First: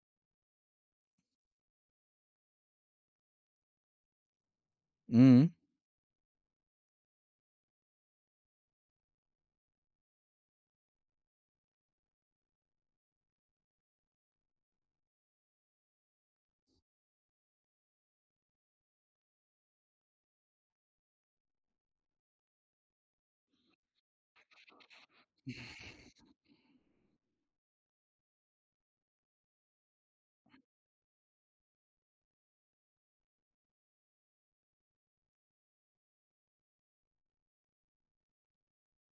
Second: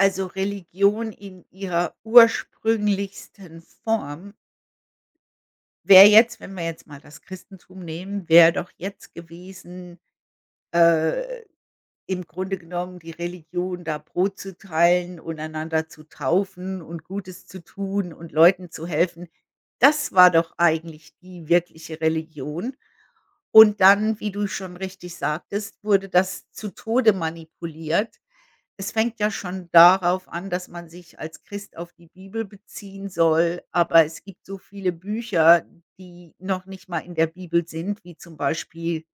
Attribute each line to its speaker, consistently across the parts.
Speaker 1: Also, Religion in ihrer ursprünglichsten Form
Speaker 2: Mhm.
Speaker 1: wäre jetzt, wenn wir jetzt mal das Christentum nehmen wäre doch jetzt gewesen, äh, im Grunde genommen die Religion, da Brot zu teilen und einander zu taufen und Gutes zu tun und Leuten zu helfen. Das war doch eigentlich die wirkliche Religion und dann, wie du schon richtig sagtest, wurde das zu Tode manipuliert. Es fängt ja schon darauf an, dass man sich als Christ auf die Bibel beziehen soll, aber es gibt so viele Bücher, die noch nicht mal in der Bibel sind, wie zum Beispiel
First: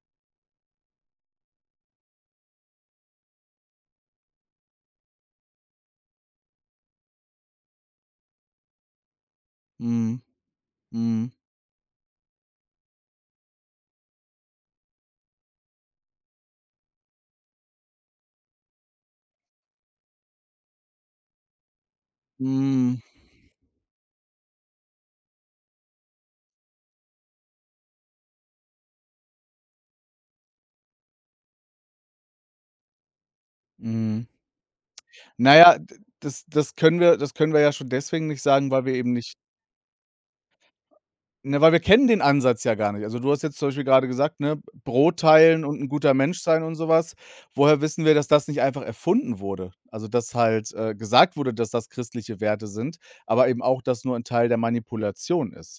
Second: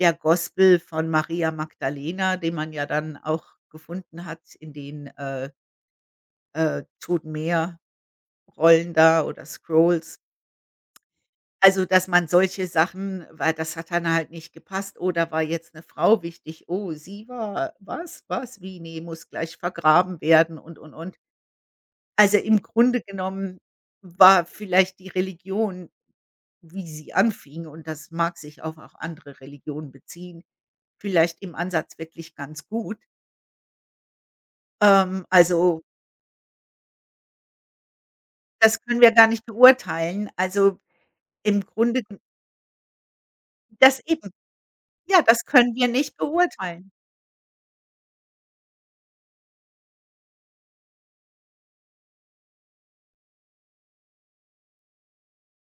Speaker 1: der Gospel von Maria Magdalena, den man ja dann auch gefunden hat in den, äh äh, Tot-Meer-Rollen da oder Scrolls.
Speaker 2: Mhm. Mhm.
Speaker 1: Also, dass man solche Sachen weil das hat dann halt nicht gepasst: „Oh, da war jetzt 'ne Frau wichtig. Oh, sie war was? Was? Wie? Ne, muss gleich vergraben werden” und, und, und. Also, im
Speaker 2: Hm.
Speaker 1: Grunde genommen war vielleicht die Religion, wie sie anfing und das mag sich auf auch andere Religionen beziehen, vielleicht im Ansatz wirklich ganz gut.
Speaker 2: Mhm.
Speaker 1: Ähm,
Speaker 2: Na ja,
Speaker 1: also
Speaker 2: d das das können wir das können wir ja schon deswegen nicht sagen,
Speaker 1: Das
Speaker 2: weil wir
Speaker 1: können wir
Speaker 2: eben
Speaker 1: gar
Speaker 2: nicht
Speaker 1: nicht beurteilen. Also,
Speaker 2: Na,
Speaker 1: im
Speaker 2: weil wir
Speaker 1: Grunde
Speaker 2: kennen
Speaker 1: g
Speaker 2: den Ansatz ja gar nicht. Also, du hast jetzt zum Beispiel
Speaker 1: Das
Speaker 2: grade
Speaker 1: eben
Speaker 2: gesagt, ne, B Brot
Speaker 1: ja, das
Speaker 2: teilen
Speaker 1: können
Speaker 2: und
Speaker 1: wir
Speaker 2: 'n guter
Speaker 1: nicht
Speaker 2: Mensch sein und so
Speaker 1: beurteilen.
Speaker 2: was. Woher wissen wir, dass das nicht einfach erfunden wurde, also dass halt, äh, gesagt wurde, dass das christliche Werte sind, aber eben auch das nur ein Teil der Manipulation ist?